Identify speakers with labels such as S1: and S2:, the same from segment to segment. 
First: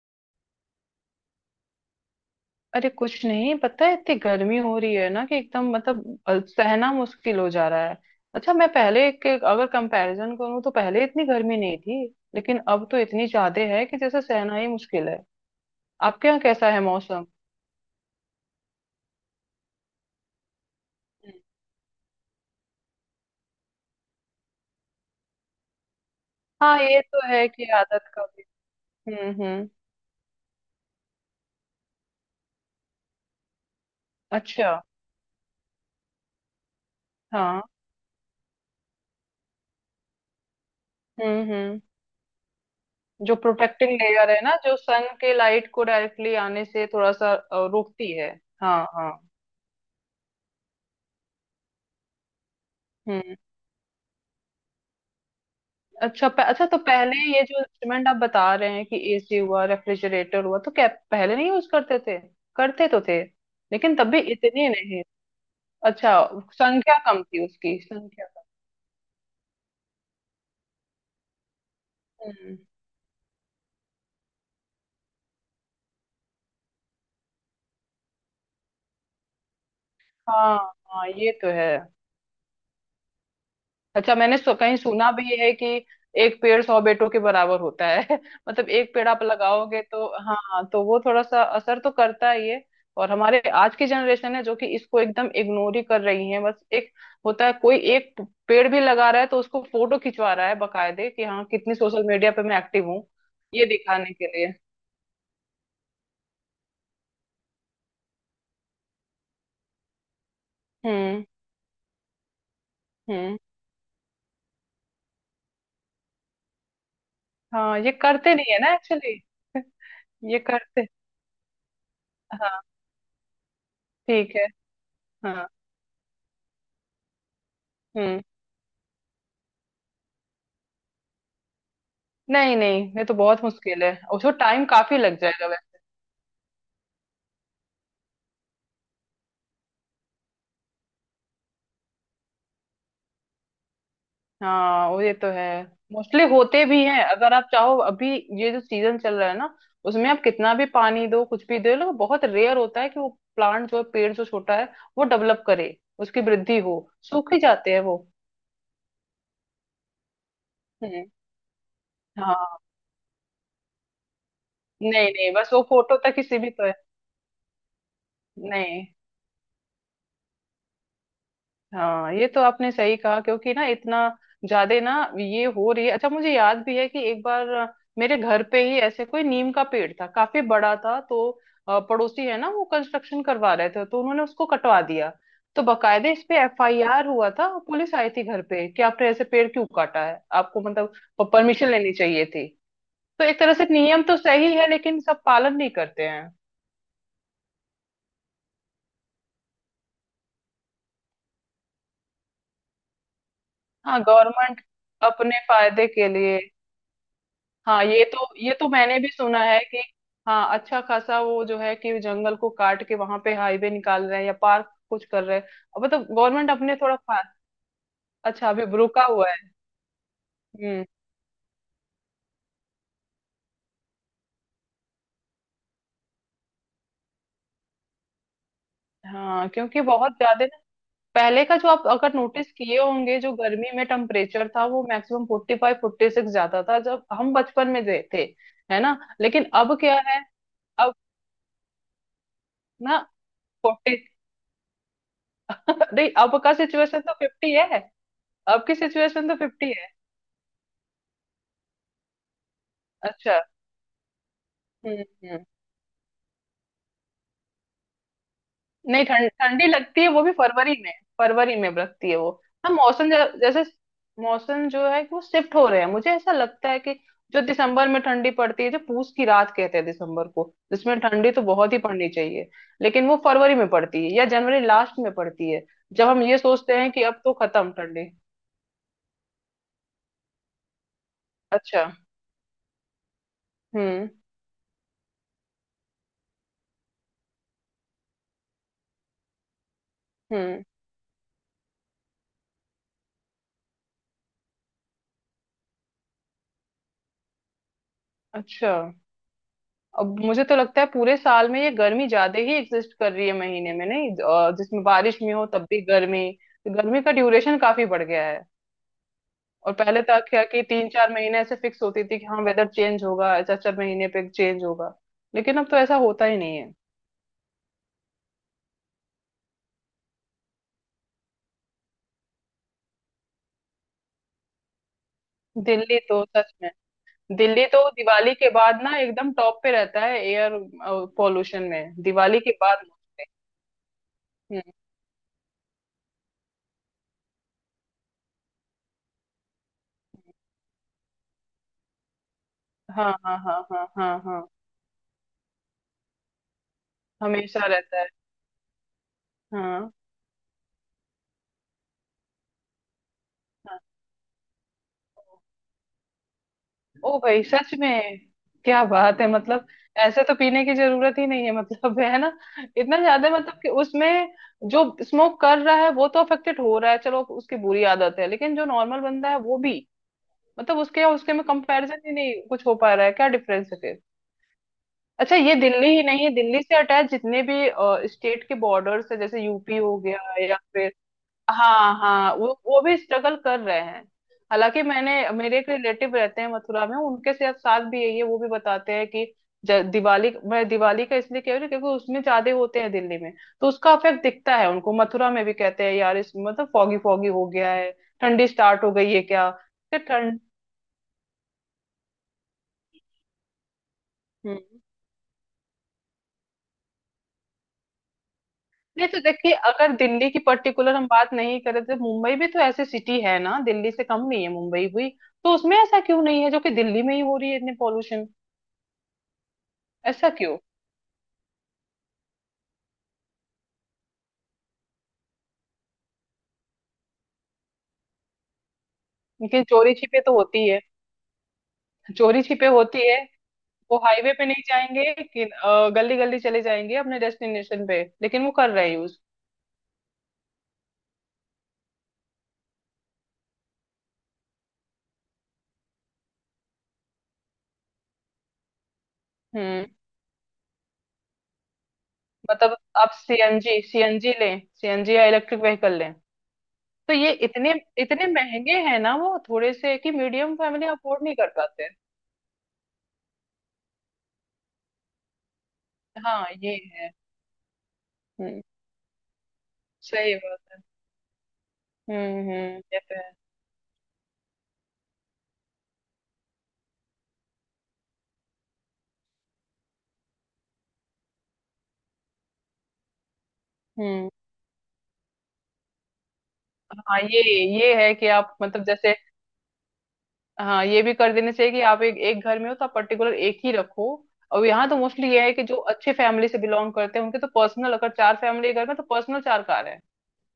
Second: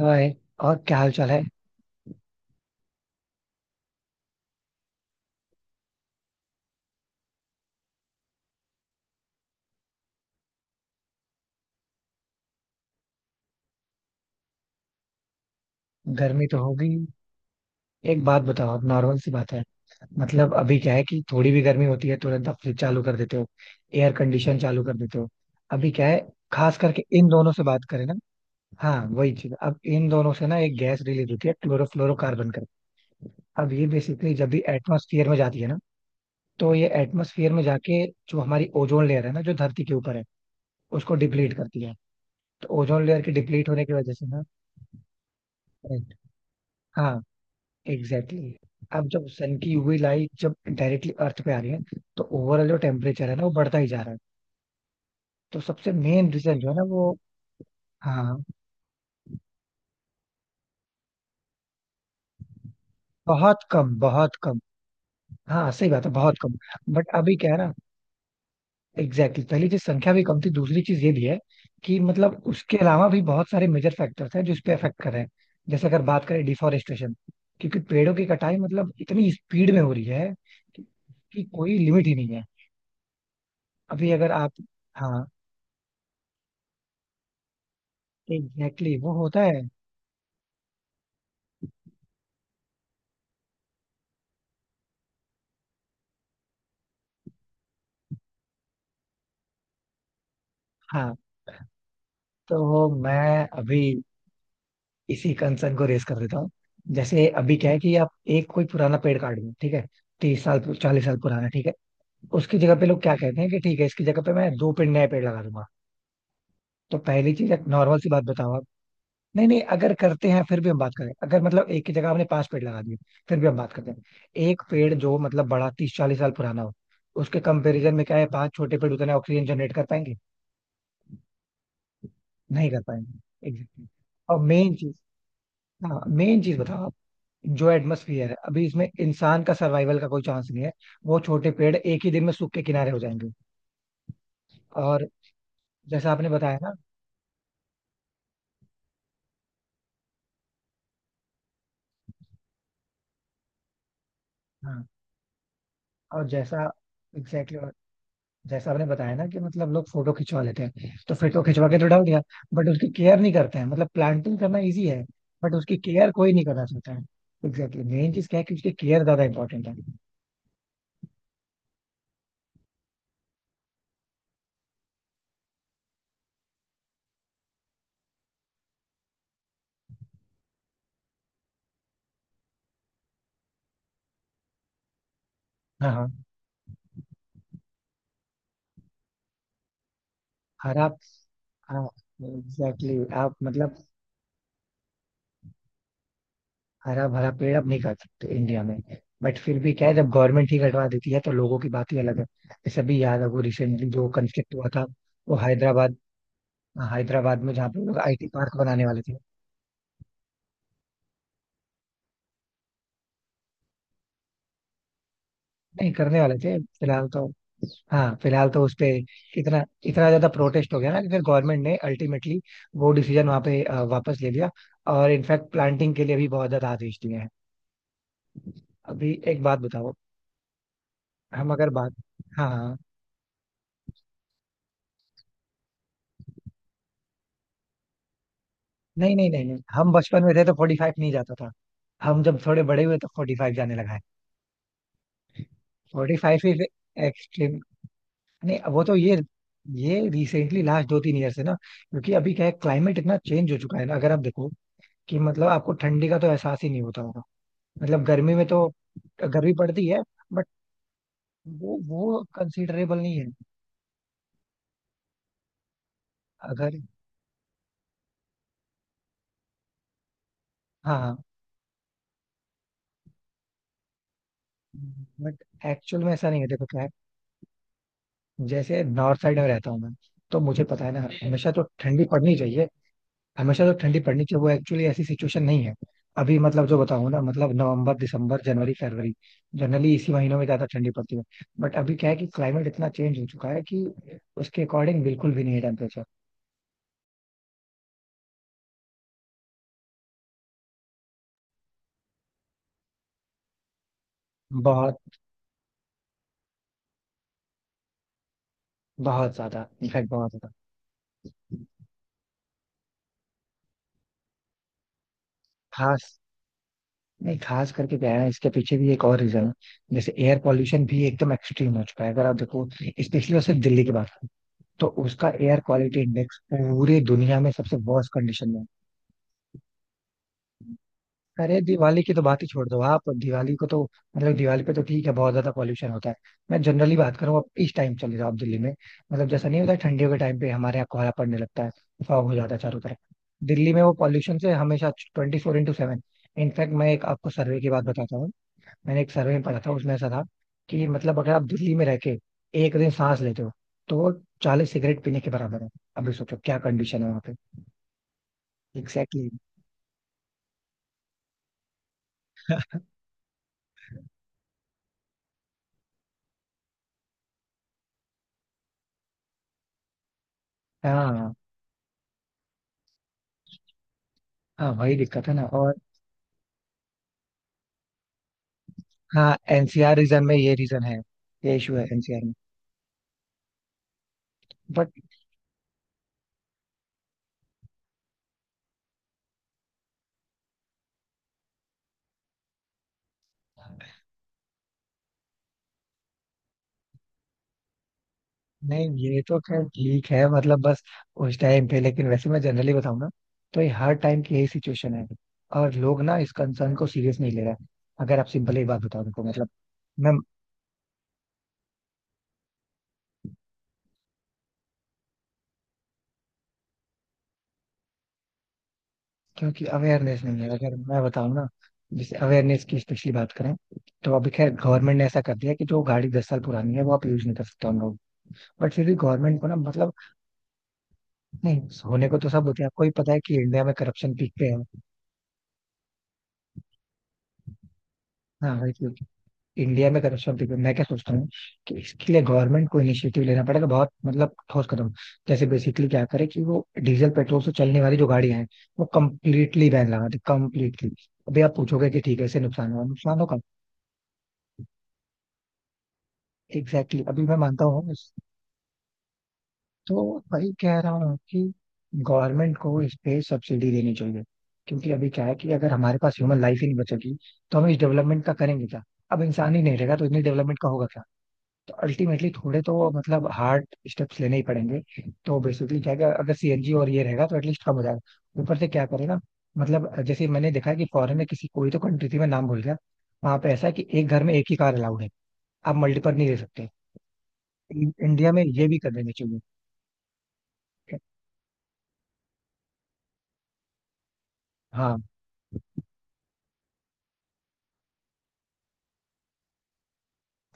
S1: हाय। और क्या हाल चाल है?
S2: अरे, कुछ नहीं पता है। इतनी गर्मी हो रही है ना कि एकदम मतलब सहना मुश्किल हो जा रहा है। अच्छा, मैं पहले के अगर कंपैरिजन करूँ तो पहले इतनी गर्मी नहीं थी। लेकिन अब तो इतनी ज्यादा है कि जैसे सहना ही मुश्किल है। आपके यहाँ
S1: गर्मी तो
S2: कैसा है
S1: होगी।
S2: मौसम?
S1: एक बात बताओ, नॉर्मल सी बात है। मतलब अभी क्या है कि
S2: हम्म।
S1: थोड़ी भी गर्मी होती है तुरंत आप फ्रिज चालू कर देते हो, एयर कंडीशन चालू कर देते हो। अभी क्या है, खास
S2: हाँ, ये
S1: करके
S2: तो
S1: इन
S2: है
S1: दोनों से
S2: कि
S1: बात करें
S2: आदत
S1: ना।
S2: का भी।
S1: हाँ, वही चीज।
S2: हम्म।
S1: अब इन दोनों से ना एक गैस रिलीज होती है क्लोरोफ्लोरोकार्बन करके। अब ये बेसिकली जब भी
S2: अच्छा।
S1: एटमोसफियर में जाती है ना, तो ये एटमोसफियर में
S2: हाँ।
S1: जाके जो हमारी ओजोन लेयर है ना, जो धरती के ऊपर है, उसको डिप्लीट
S2: हम्म।
S1: करती है। तो ओजोन लेयर के
S2: जो
S1: डिप्लीट होने
S2: प्रोटेक्टिंग
S1: की वजह से
S2: लेयर है
S1: ना,
S2: ना, जो सन के लाइट को डायरेक्टली आने से थोड़ा
S1: हाँ
S2: सा रोकती है।
S1: एग्जैक्टली
S2: हाँ
S1: exactly. अब
S2: हाँ।
S1: जब सन की यूवी लाइट जब डायरेक्टली अर्थ पे आ रही है, तो ओवरऑल जो टेम्परेचर
S2: हम्म।
S1: है ना, वो बढ़ता ही जा रहा है। तो सबसे
S2: अच्छा।
S1: मेन रीजन
S2: अच्छा,
S1: जो है
S2: तो
S1: ना, वो।
S2: पहले ये जो इंस्ट्रूमेंट आप
S1: हाँ।
S2: बता रहे हैं कि एसी हुआ, रेफ्रिजरेटर हुआ, तो क्या पहले नहीं यूज करते थे? करते तो थे।
S1: बहुत कम
S2: लेकिन तब भी
S1: बहुत कम।
S2: इतने नहीं।
S1: हाँ सही बात है,
S2: अच्छा।
S1: बहुत कम।
S2: संख्या
S1: बट
S2: कम
S1: अभी
S2: थी,
S1: क्या है ना,
S2: उसकी संख्या कम।
S1: Exactly exactly. पहली चीज, संख्या भी कम थी, दूसरी चीज ये भी है कि मतलब
S2: हम्म।
S1: उसके अलावा भी बहुत सारे मेजर फैक्टर्स हैं जो इस पे अफेक्ट कर रहे हैं। जैसे अगर बात करें डिफॉरेस्टेशन, क्योंकि पेड़ों की कटाई मतलब इतनी स्पीड में हो रही है
S2: हाँ
S1: कि,
S2: हाँ, ये
S1: कि
S2: तो है।
S1: कोई लिमिट ही नहीं है। अभी
S2: अच्छा,
S1: अगर
S2: मैंने
S1: आप,
S2: कहीं सुना
S1: हाँ
S2: भी है कि एक पेड़ 100 बेटों के बराबर होता है मतलब
S1: एग्जैक्टली
S2: एक
S1: exactly,
S2: पेड़
S1: वो
S2: आप
S1: होता है।
S2: लगाओगे तो, हाँ, तो वो थोड़ा सा असर तो करता है ये। और हमारे आज की जनरेशन है जो कि इसको एकदम इग्नोर ही कर रही है। बस एक होता है, कोई एक पेड़ भी लगा रहा है तो उसको फोटो खिंचवा रहा है बकायदे
S1: हाँ
S2: कि हाँ, कितनी सोशल मीडिया पे मैं एक्टिव
S1: तो
S2: हूँ,
S1: मैं
S2: ये
S1: अभी
S2: दिखाने के लिए।
S1: इसी कंसर्न को रेस कर देता हूँ। जैसे अभी क्या है कि आप एक कोई पुराना पेड़ काट दो, ठीक है, 30 साल 40 साल
S2: हम्म
S1: पुराना, ठीक है। उसकी जगह पे लोग क्या
S2: हम्म।
S1: कहते हैं कि ठीक है, इसकी जगह पे मैं दो पेड़ नए पेड़ लगा दूंगा। तो पहली चीज, एक
S2: हाँ, ये
S1: नॉर्मल सी बात
S2: करते
S1: बताओ
S2: नहीं है
S1: आप।
S2: ना एक्चुअली।
S1: नहीं नहीं, अगर करते
S2: ये
S1: हैं फिर भी हम
S2: करते,
S1: बात करें, अगर मतलब एक की जगह आपने पांच
S2: हाँ।
S1: पेड़ लगा दिए, फिर भी हम बात करते हैं।
S2: ठीक है।
S1: एक पेड़ जो मतलब
S2: हाँ।
S1: बड़ा 30-40 साल पुराना हो, उसके कंपेरिजन में क्या
S2: हम्म।
S1: है, पांच छोटे पेड़ उतना ऑक्सीजन जनरेट कर पाएंगे?
S2: नहीं
S1: नहीं
S2: नहीं,
S1: कर
S2: ये तो बहुत
S1: पाएंगे,
S2: मुश्किल
S1: एग्जैक्टली।
S2: है, उसको
S1: और
S2: टाइम
S1: मेन चीज,
S2: काफी लग जाएगा वैसे।
S1: हाँ मेन चीज बताओ आप। जो एटमोसफियर है अभी, इसमें इंसान का सर्वाइवल का कोई चांस नहीं है। वो छोटे पेड़ एक ही दिन में सूख के किनारे हो जाएंगे।
S2: हाँ वो,
S1: और
S2: ये तो है।
S1: जैसा
S2: मोस्टली
S1: आपने बताया
S2: होते
S1: ना,
S2: भी हैं अगर आप चाहो। अभी ये जो सीजन चल रहा है ना, उसमें आप कितना भी पानी दो, कुछ भी दे लो, बहुत रेयर होता है कि वो प्लांट जो है, पेड़ जो छोटा है,
S1: हाँ,
S2: वो डेवलप करे, उसकी
S1: और
S2: वृद्धि
S1: जैसा
S2: हो। सूख ही
S1: एग्जैक्टली exactly, और
S2: जाते हैं वो।
S1: जैसा आपने बताया ना कि मतलब लोग फोटो खिंचवा लेते हैं,
S2: हम्म।
S1: तो फोटो खिंचवा के तो डाल दिया,
S2: हाँ।
S1: बट उसकी केयर नहीं करते हैं। मतलब प्लांटिंग करना इजी है,
S2: नहीं नहीं, बस
S1: बट
S2: वो
S1: उसकी
S2: फोटो
S1: केयर
S2: तक ही
S1: कोई नहीं
S2: सीमित
S1: करना
S2: है।
S1: चाहता है। एग्जैक्टली मेन चीज क्या है कि उसकी
S2: नहीं।
S1: केयर ज्यादा इंपॉर्टेंट है।
S2: हाँ, ये तो आपने सही कहा, क्योंकि ना इतना ज्यादा ना ये हो रही है। अच्छा, मुझे याद भी है कि एक बार मेरे घर पे ही ऐसे कोई नीम का पेड़ था, काफी बड़ा था। तो पड़ोसी है ना, वो कंस्ट्रक्शन करवा रहे थे, तो उन्होंने उसको कटवा दिया। तो
S1: हाँ हाँ,
S2: बकायदे इस पे एफआईआर हुआ था, पुलिस आई थी घर पे कि आपने ऐसे पेड़ क्यों काटा है, आपको
S1: हर
S2: मतलब
S1: आप,
S2: परमिशन
S1: हाँ,
S2: लेनी चाहिए थी।
S1: एग्जैक्टली exactly,
S2: तो
S1: आप
S2: एक तरह से
S1: मतलब
S2: नियम तो सही है, लेकिन सब पालन नहीं करते हैं।
S1: हरा भरा पेड़ अब नहीं काट सकते इंडिया में। बट फिर भी क्या है, जब गवर्नमेंट ही कटवा देती है तो लोगों की बात ही अलग है। जैसे अभी याद है वो रिसेंटली
S2: हाँ,
S1: जो कंस्ट्रक्ट
S2: गवर्नमेंट
S1: हुआ था, वो
S2: अपने फायदे
S1: हैदराबाद,
S2: के लिए।
S1: हैदराबाद में जहाँ
S2: हाँ
S1: पे लोग
S2: ये तो
S1: आईटी
S2: ये
S1: पार्क
S2: तो
S1: बनाने
S2: मैंने
S1: वाले
S2: भी
S1: थे,
S2: सुना है कि, हाँ, अच्छा खासा वो जो है कि जंगल को काट के वहां पे हाईवे निकाल रहे हैं या पार्क कुछ कर रहे हैं। अब
S1: नहीं
S2: मतलब
S1: करने वाले
S2: गवर्नमेंट
S1: थे
S2: अपने थोड़ा
S1: फिलहाल तो। हाँ
S2: अच्छा,
S1: फिलहाल तो
S2: अभी
S1: उस पे
S2: रुका हुआ है।
S1: इतना इतना ज्यादा प्रोटेस्ट हो
S2: हम्म।
S1: गया ना कि फिर गवर्नमेंट ने अल्टीमेटली वो डिसीजन वहाँ पे वापस ले लिया। और इनफैक्ट प्लांटिंग के लिए भी बहुत ज्यादा आदेश दिए हैं। अभी एक
S2: हाँ,
S1: बात
S2: क्योंकि
S1: बताओ,
S2: बहुत ज्यादा ना पहले
S1: हम
S2: का जो
S1: अगर
S2: आप
S1: बात,
S2: अगर
S1: हाँ
S2: नोटिस
S1: हाँ,
S2: किए होंगे, जो गर्मी में टेम्परेचर था, वो मैक्सिमम 45 46 जाता था जब हम बचपन में थे। है ना?
S1: नहीं नहीं नहीं
S2: लेकिन
S1: नहीं,
S2: अब
S1: हम
S2: क्या है?
S1: बचपन में थे तो 45
S2: अब
S1: नहीं जाता था। हम जब थोड़े बड़े हुए
S2: ना
S1: तो 45 जाने लगा
S2: फोर्टी,
S1: है।
S2: नहीं,
S1: फोर्टी फाइव
S2: अब
S1: ही
S2: का सिचुएशन तो 50
S1: एक्सट्रीम,
S2: है।
S1: नहीं
S2: अब की
S1: वो तो ये
S2: सिचुएशन तो 50 है।
S1: ये रिसेंटली लास्ट 2-3 ईयर से ना। क्योंकि अभी क्या है, क्लाइमेट इतना
S2: अच्छा।
S1: चेंज हो चुका है ना, अगर आप देखो
S2: हम्म
S1: कि
S2: हम्म।
S1: मतलब आपको ठंडी का तो एहसास ही नहीं होता होगा। मतलब गर्मी में तो
S2: नहीं, ठंड
S1: गर्मी
S2: ठंडी
S1: पड़ती
S2: लगती
S1: है,
S2: है, वो भी
S1: बट
S2: फरवरी में। फरवरी में
S1: वो
S2: लगती है
S1: वो
S2: वो। हाँ,
S1: कंसिडरेबल
S2: मौसम
S1: नहीं है।
S2: जैसे मौसम जो है कि वो शिफ्ट हो रहे हैं। मुझे ऐसा लगता
S1: अगर,
S2: है कि जो दिसंबर में ठंडी पड़ती है, जो पूस की रात कहते हैं दिसंबर को,
S1: हाँ
S2: जिसमें
S1: हाँ,
S2: ठंडी तो बहुत ही पड़नी चाहिए, लेकिन वो फरवरी में पड़ती है या जनवरी लास्ट में
S1: बट
S2: पड़ती है।
S1: एक्चुअल
S2: जब
S1: में
S2: हम
S1: ऐसा
S2: ये
S1: नहीं है, देखो
S2: सोचते
S1: क्या है।
S2: हैं कि अब तो खत्म ठंडी।
S1: जैसे नॉर्थ साइड में रहता हूँ मैं, तो मुझे पता है ना हमेशा तो
S2: अच्छा।
S1: ठंडी पड़नी चाहिए। हमेशा तो ठंडी
S2: हम्म
S1: पड़नी चाहिए, वो एक्चुअली ऐसी सिचुएशन नहीं है। अभी मतलब जो बताऊं ना, मतलब नवंबर दिसंबर जनवरी फरवरी, जनरली इसी महीनों में
S2: हम्म।
S1: ज्यादा ठंडी पड़ती है। बट अभी क्या है कि क्लाइमेट इतना चेंज हो चुका है कि उसके अकॉर्डिंग बिल्कुल भी नहीं है टेम्परेचर।
S2: अच्छा। अब मुझे तो लगता है पूरे साल में ये गर्मी ज्यादा ही एग्जिस्ट कर रही है, महीने में नहीं, जिसमें
S1: बहुत,
S2: बारिश भी हो तब भी गर्मी। तो गर्मी का ड्यूरेशन काफी बढ़ गया है।
S1: बहुत ज्यादा
S2: और पहले
S1: इनफैक्ट,
S2: तक
S1: बहुत
S2: क्या
S1: ज्यादा।
S2: कि 3 4 महीने ऐसे फिक्स होती थी कि हाँ, वेदर चेंज होगा, चार चार महीने पे चेंज होगा, लेकिन अब तो ऐसा
S1: खास,
S2: होता ही नहीं है।
S1: नहीं खास करके क्या है ना, इसके पीछे भी एक और रीजन है। जैसे एयर पॉल्यूशन भी एकदम एक्सट्रीम हो चुका है अगर आप देखो, स्पेशली सिर्फ दिल्ली की बात करें तो उसका एयर
S2: दिल्ली
S1: क्वालिटी
S2: तो
S1: इंडेक्स
S2: सच में,
S1: पूरे दुनिया में
S2: दिल्ली
S1: सबसे
S2: तो
S1: वर्स्ट
S2: दिवाली
S1: कंडीशन
S2: के
S1: में है।
S2: बाद ना एकदम टॉप पे रहता है एयर
S1: अरे
S2: पॉल्यूशन में,
S1: दिवाली की तो
S2: दिवाली
S1: बात ही
S2: के
S1: छोड़ दो
S2: बाद।
S1: आप, दिवाली को तो मतलब
S2: हम्म।
S1: दिवाली पे तो ठीक है, बहुत ज्यादा पॉल्यूशन होता है। मैं जनरली बात करूँ, आप इस टाइम चले जाओ आप दिल्ली में, मतलब जैसा नहीं होता है, ठंडियों के टाइम पे हमारे यहाँ कोहरा पड़ने लगता है, फॉग हो जाता है चारों तरफ।
S2: हाँ हाँ हाँ
S1: दिल्ली में
S2: हाँ
S1: वो
S2: हाँ
S1: पॉल्यूशन
S2: हाँ।
S1: से हमेशा 24/7। इनफैक्ट मैं एक आपको सर्वे
S2: हमेशा
S1: की बात
S2: रहता है।
S1: बताता हूँ। मैंने एक सर्वे में पढ़ा था,
S2: हाँ
S1: उसमें ऐसा था कि मतलब अगर आप दिल्ली में रह के एक दिन सांस लेते हो
S2: हाँ।
S1: तो वो 40 सिगरेट पीने के बराबर है। अभी सोचो क्या कंडीशन है
S2: ओ
S1: वहाँ पे।
S2: भाई, सच में, क्या
S1: एग्जैक्टली
S2: बात है,
S1: exactly.
S2: मतलब। ऐसे तो पीने की जरूरत ही नहीं है मतलब, है ना? इतना ज्यादा मतलब कि उसमें जो स्मोक कर रहा है वो तो अफेक्टेड हो रहा है, चलो उसकी बुरी आदत है, लेकिन जो नॉर्मल बंदा है वो भी, मतलब उसके और उसके
S1: हाँ
S2: में कंपैरिजन ही नहीं कुछ हो पा रहा है, क्या डिफरेंस है फिर?
S1: हाँ, वही दिक्कत है
S2: अच्छा,
S1: ना,
S2: ये
S1: और
S2: दिल्ली ही नहीं है, दिल्ली से अटैच जितने भी स्टेट के बॉर्डर्स है,
S1: हाँ
S2: जैसे यूपी
S1: एनसीआर
S2: हो गया
S1: रीजन में ये
S2: या
S1: रीजन
S2: फिर,
S1: है, ये इशू है
S2: हाँ
S1: एनसीआर में।
S2: हाँ, वो भी स्ट्रगल कर रहे हैं। हालांकि
S1: बट
S2: मैंने, मेरे एक रिलेटिव रहते हैं मथुरा में, उनके साथ साथ भी यही है, वो भी बताते हैं कि दिवाली, मैं दिवाली का इसलिए कह रही हूँ क्योंकि उसमें ज्यादा होते हैं दिल्ली में, तो उसका इफेक्ट दिखता है उनको मथुरा में भी। कहते हैं यार, इस मतलब फॉगी फॉगी हो गया है, ठंडी स्टार्ट
S1: नहीं
S2: हो गई
S1: ये
S2: है
S1: तो
S2: क्या,
S1: खैर
S2: कि
S1: ठीक है,
S2: ठंड।
S1: मतलब बस उस टाइम पे, लेकिन वैसे मैं जनरली बताऊँ ना तो ये हर टाइम की यही
S2: हम्म।
S1: सिचुएशन है। और लोग ना इस कंसर्न को सीरियस नहीं ले रहे हैं। अगर आप सिंपल एक बात बताओ
S2: नहीं तो
S1: उनको मतलब,
S2: देखिए, अगर
S1: मैं
S2: दिल्ली की पर्टिकुलर हम बात नहीं करें तो मुंबई भी तो ऐसी सिटी है ना, दिल्ली से कम नहीं है मुंबई भी। तो उसमें ऐसा क्यों नहीं है जो कि दिल्ली में ही हो रही है इतनी पॉल्यूशन?
S1: क्योंकि अवेयरनेस
S2: ऐसा
S1: नहीं है,
S2: क्यों?
S1: अगर मैं बताऊँ ना, जैसे अवेयरनेस की स्पेशली बात करें, तो अभी खैर गवर्नमेंट ने ऐसा कर दिया कि जो गाड़ी 10 साल पुरानी है वो आप यूज नहीं कर सकते हम लोग। बट फिर भी गवर्नमेंट को ना,
S2: लेकिन
S1: मतलब
S2: चोरी छिपे तो होती है।
S1: नहीं, होने को तो
S2: चोरी
S1: सब होते हैं,
S2: छिपे
S1: आपको ही
S2: होती
S1: पता
S2: है।
S1: है कि इंडिया में
S2: वो
S1: करप्शन
S2: हाईवे
S1: पीक पे
S2: पे
S1: है।
S2: नहीं जाएंगे, कि गली गली चले जाएंगे अपने डेस्टिनेशन पे, लेकिन वो
S1: हाँ,
S2: कर रहे हैं यूज।
S1: इंडिया में करप्शन पे मैं क्या सोचता हूँ, कि इसके लिए गवर्नमेंट को इनिशिएटिव लेना पड़ेगा, बहुत मतलब ठोस कदम। जैसे बेसिकली क्या करे कि वो डीजल पेट्रोल से चलने वाली जो गाड़ियां हैं वो कंप्लीटली
S2: हम्म।
S1: बैन लगा दे, कंप्लीटली। अभी आप पूछोगे कि ठीक है इससे नुकसान
S2: मतलब
S1: होगा,
S2: आप
S1: नुकसान होगा।
S2: सीएनजी सीएनजी लें, सीएनजी या इलेक्ट्रिक व्हीकल लें,
S1: एग्जैक्टली exactly,
S2: तो
S1: अभी
S2: ये
S1: मैं मानता
S2: इतने
S1: हूँ
S2: इतने महंगे हैं ना, वो थोड़े से
S1: तो
S2: कि
S1: वही
S2: मीडियम
S1: कह
S2: फैमिली
S1: रहा हूँ
S2: अफोर्ड नहीं
S1: कि
S2: कर पाते।
S1: गवर्नमेंट को इस पे सब्सिडी देनी चाहिए। क्योंकि अभी क्या है कि अगर हमारे पास ह्यूमन
S2: हाँ
S1: लाइफ ही
S2: ये
S1: नहीं
S2: है।
S1: बचेगी तो हम इस डेवलपमेंट का
S2: हम्म।
S1: करेंगे क्या। अब इंसान ही नहीं रहेगा तो इतनी
S2: सही
S1: डेवलपमेंट का
S2: बात।
S1: होगा क्या। तो अल्टीमेटली
S2: हम्म।
S1: थोड़े तो
S2: ये तो
S1: मतलब
S2: है।
S1: हार्ड स्टेप्स लेने ही पड़ेंगे। तो बेसिकली क्या है कि अगर सीएनजी और ये रहेगा तो एटलीस्ट कम हो जाएगा, ऊपर से क्या करेगा। मतलब जैसे मैंने देखा है कि फॉरेन में किसी कोई तो कंट्री थी, मैं नाम भूल गया। वहां पे ऐसा है कि एक घर
S2: हम्म।
S1: में एक ही कार अलाउड है, आप मल्टीपल नहीं ले सकते।
S2: हाँ ये ये है कि
S1: इंडिया में
S2: आप
S1: ये भी
S2: मतलब
S1: कर देना
S2: जैसे,
S1: चाहिए।
S2: हाँ, ये भी कर देना चाहिए कि आप एक, एक घर में हो तो आप पर्टिकुलर एक ही रखो। और यहाँ तो
S1: हाँ
S2: मोस्टली ये है कि जो अच्छे फैमिली से बिलोंग करते हैं उनके तो पर्सनल, अगर चार फैमिली घर में, तो पर्सनल चार कार है।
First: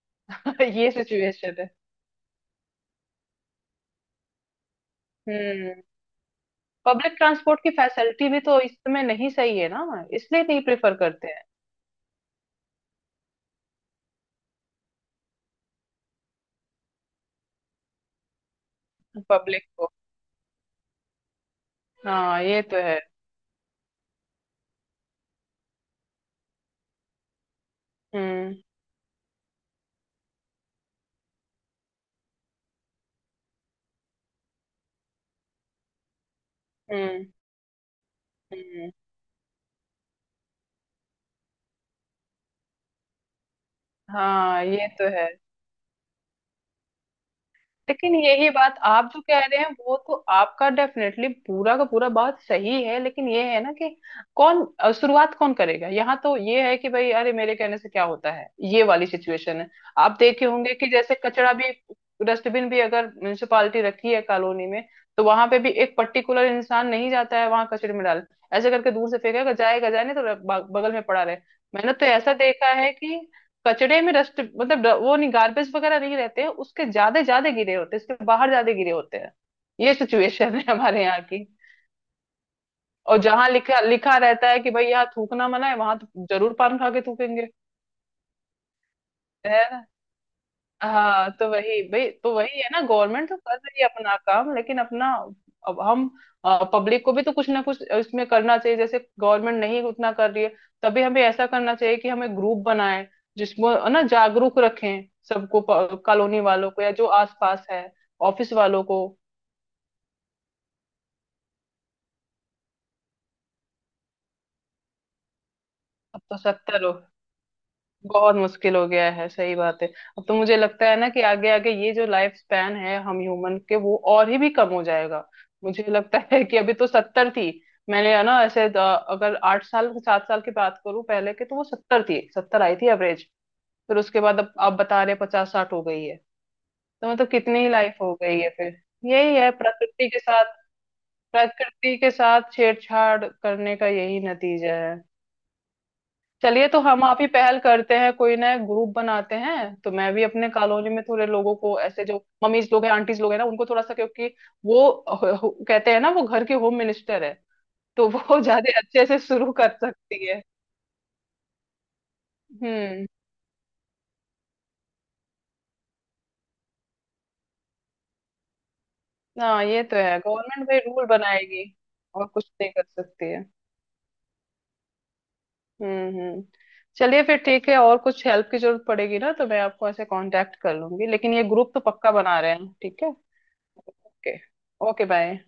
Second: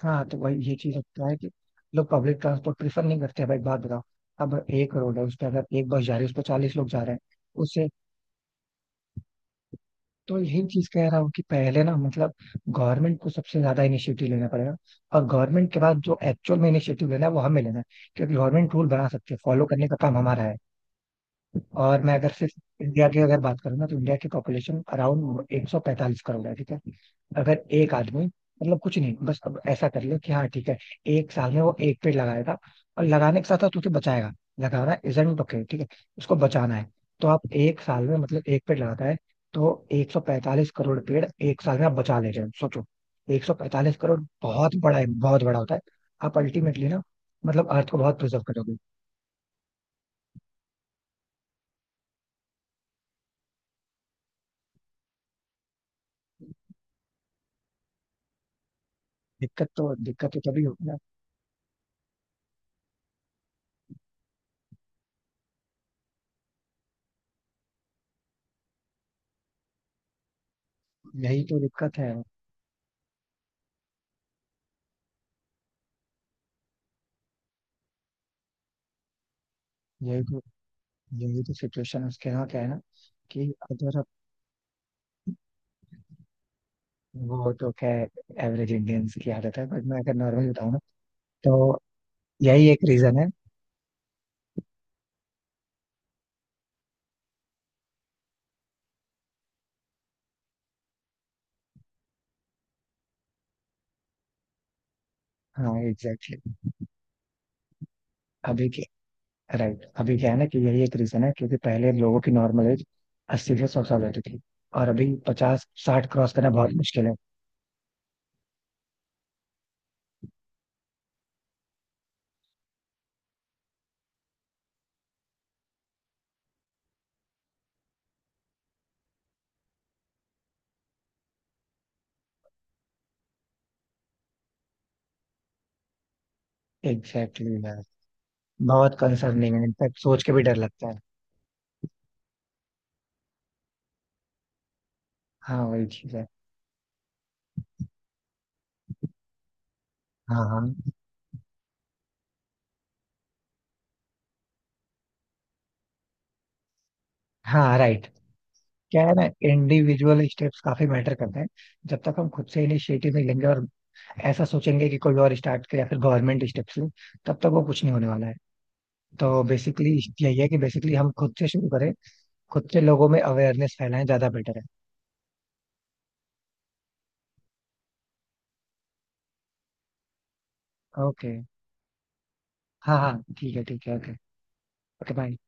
S1: हाँ, तो वही ये
S2: ये
S1: चीज लगता है कि
S2: सिचुएशन है।
S1: लोग पब्लिक ट्रांसपोर्ट प्रीफर नहीं करते हैं। भाई, बात बताओ, अब एक रोड है उस पर अगर
S2: हम्म।
S1: एक बस जा रही है उस पर 40 लोग जा रहे
S2: पब्लिक
S1: हैं
S2: ट्रांसपोर्ट की
S1: उससे।
S2: फैसिलिटी भी तो इस समय नहीं सही है ना,
S1: तो
S2: इसलिए नहीं
S1: यही चीज
S2: प्रेफर
S1: कह रहा
S2: करते
S1: हूँ कि
S2: हैं।
S1: पहले ना, मतलब गवर्नमेंट को सबसे ज्यादा इनिशिएटिव लेना पड़ेगा। और गवर्नमेंट के बाद जो एक्चुअल में इनिशिएटिव लेना है वो हमें लेना है, क्योंकि गवर्नमेंट रूल बना सकती है, फॉलो
S2: पब्लिक
S1: करने
S2: को।
S1: का काम हमारा है। और मैं अगर
S2: हाँ,
S1: सिर्फ
S2: ये तो है।
S1: इंडिया की अगर बात करूँ ना, तो इंडिया की पॉपुलेशन अराउंड 145 करोड़ है, ठीक है। अगर एक आदमी
S2: हम्म
S1: मतलब कुछ नहीं, बस अब ऐसा कर ले कि हाँ ठीक है, एक साल में वो एक पेड़ लगाएगा, और लगाने के साथ साथ उसे बचाएगा। लगाना इजंट ओके, ठीक है, उसको बचाना है।
S2: हम्म
S1: तो आप एक साल में, मतलब एक पेड़
S2: हम्म।
S1: लगाता है, तो 145 करोड़ पेड़ एक साल में आप बचा ले रहे हो, सोचो, 145 करोड़
S2: हाँ,
S1: बहुत
S2: ये
S1: बड़ा है,
S2: तो है।
S1: बहुत बड़ा होता है। आप अल्टीमेटली ना, मतलब अर्थ को
S2: लेकिन
S1: बहुत प्रिजर्व
S2: यही
S1: करोगे।
S2: बात आप जो कह रहे हैं वो तो आपका डेफिनेटली पूरा का पूरा बात सही है, लेकिन ये है ना कि कौन, शुरुआत कौन करेगा यहाँ? तो ये है कि भाई, अरे मेरे कहने से क्या होता है, ये वाली सिचुएशन
S1: दिक्कत
S2: है।
S1: तो
S2: आप
S1: दिक्कत तो
S2: देखे
S1: तभी
S2: होंगे
S1: होगी
S2: कि
S1: ना।
S2: जैसे कचरा भी, डस्टबिन भी अगर म्यूनिसिपालिटी रखी है कॉलोनी में, तो वहां पे भी एक पर्टिकुलर इंसान नहीं जाता है वहां कचरे में डाल ऐसे करके दूर से फेंकेगा, जाएगा, जाए नहीं तो बगल में पड़ा रहे।
S1: यही तो
S2: मैंने
S1: दिक्कत
S2: तो
S1: है,
S2: ऐसा देखा है कि कचड़े में डस्ट, मतलब वो नहीं, गार्बेज वगैरह नहीं रहते हैं उसके, ज्यादा ज्यादा गिरे होते हैं उसके बाहर, ज्यादा गिरे होते हैं। ये
S1: यही तो
S2: सिचुएशन है हमारे यहाँ
S1: यही
S2: की।
S1: तो सिचुएशन उसके यहाँ क्या है ना,
S2: और जहां
S1: कि
S2: लिखा
S1: अगर आप,
S2: लिखा रहता है कि भाई यहाँ थूकना मना है, वहां तो जरूर पान खा के थूकेंगे।
S1: वो तो क्या, एवरेज इंडियंस की आदत है, बट
S2: है।
S1: मैं अगर नॉर्मल बताऊँ ना
S2: हाँ तो
S1: तो
S2: वही भाई, तो वही
S1: यही
S2: है ना,
S1: एक रीजन है।
S2: गवर्नमेंट तो कर रही है अपना काम, लेकिन अपना, अब हम पब्लिक को भी तो कुछ ना कुछ इसमें करना चाहिए। जैसे गवर्नमेंट नहीं उतना कर रही है, तभी हमें ऐसा करना चाहिए कि हमें ग्रुप बनाएं, जिसमें है ना जागरूक रखें सबको,
S1: हाँ एग्जैक्टली
S2: कॉलोनी वालों
S1: exactly.
S2: को या जो आसपास है, ऑफिस
S1: अभी के
S2: वालों को।
S1: राइट, अभी क्या है ना, कि यही एक रीजन है, क्योंकि पहले लोगों की नॉर्मल एज 80 से 100 साल होती थी, और अभी 50-60
S2: अब
S1: क्रॉस
S2: तो
S1: करना बहुत
S2: 70
S1: मुश्किल है।
S2: बहुत मुश्किल हो गया है, सही बात है। अब तो मुझे लगता है ना कि आगे आगे ये जो लाइफ स्पैन है हम ह्यूमन के, वो और ही भी कम हो जाएगा। मुझे लगता है कि अभी तो 70 थी, मैंने, है ना ऐसे, अगर 8 साल 7 साल की बात करूं पहले के, तो वो 70 थी, 70 आई थी एवरेज। फिर उसके बाद अब आप बता रहे 50 60 हो गई है। तो मतलब
S1: एग्जैक्टली
S2: कितनी
S1: exactly,
S2: ही
S1: यार।
S2: लाइफ हो गई है फिर।
S1: बहुत
S2: यही है
S1: कंसर्निंग है, इनफैक्ट
S2: प्रकृति के
S1: सोच के भी
S2: साथ,
S1: डर लगता है।
S2: प्रकृति के साथ छेड़छाड़ करने का यही नतीजा है।
S1: हाँ वही चीज है।
S2: चलिए, तो हम आप ही पहल करते हैं, कोई ना ग्रुप बनाते हैं। तो मैं भी
S1: हाँ
S2: अपने
S1: हाँ,
S2: कॉलोनी में थोड़े लोगों को ऐसे, जो मम्मीज लोग हैं, आंटीज लोग हैं ना, उनको थोड़ा सा, क्योंकि वो कहते हैं ना, वो घर की होम मिनिस्टर है,
S1: हाँ राइट,
S2: तो वो ज्यादा
S1: क्या
S2: अच्छे
S1: है
S2: से
S1: ना,
S2: शुरू कर
S1: इंडिविजुअल
S2: सकती है।
S1: स्टेप्स काफी मैटर करते हैं। जब तक हम खुद से
S2: हम्म।
S1: इनिशिएटिव नहीं लेंगे और ऐसा सोचेंगे कि कोई और स्टार्ट करे या फिर गवर्नमेंट स्टेप्स ले, तब तक वो कुछ नहीं होने वाला है। तो
S2: हाँ, ये तो
S1: बेसिकली,
S2: है,
S1: यही है कि
S2: गवर्नमेंट भाई
S1: बेसिकली
S2: रूल
S1: हम खुद से
S2: बनाएगी
S1: शुरू करें,
S2: और कुछ
S1: खुद
S2: नहीं
S1: से
S2: कर
S1: लोगों में
S2: सकती है।
S1: अवेयरनेस फैलाएं, ज्यादा बेटर है।
S2: हम्म। चलिए फिर, ठीक है, और कुछ हेल्प की जरूरत पड़ेगी ना तो मैं आपको ऐसे कांटेक्ट कर लूंगी,
S1: ओके।
S2: लेकिन ये ग्रुप तो पक्का बना रहे हैं,
S1: हाँ
S2: ठीक है?
S1: हाँ ठीक है okay.
S2: Okay. Okay
S1: okay bye.
S2: Bye.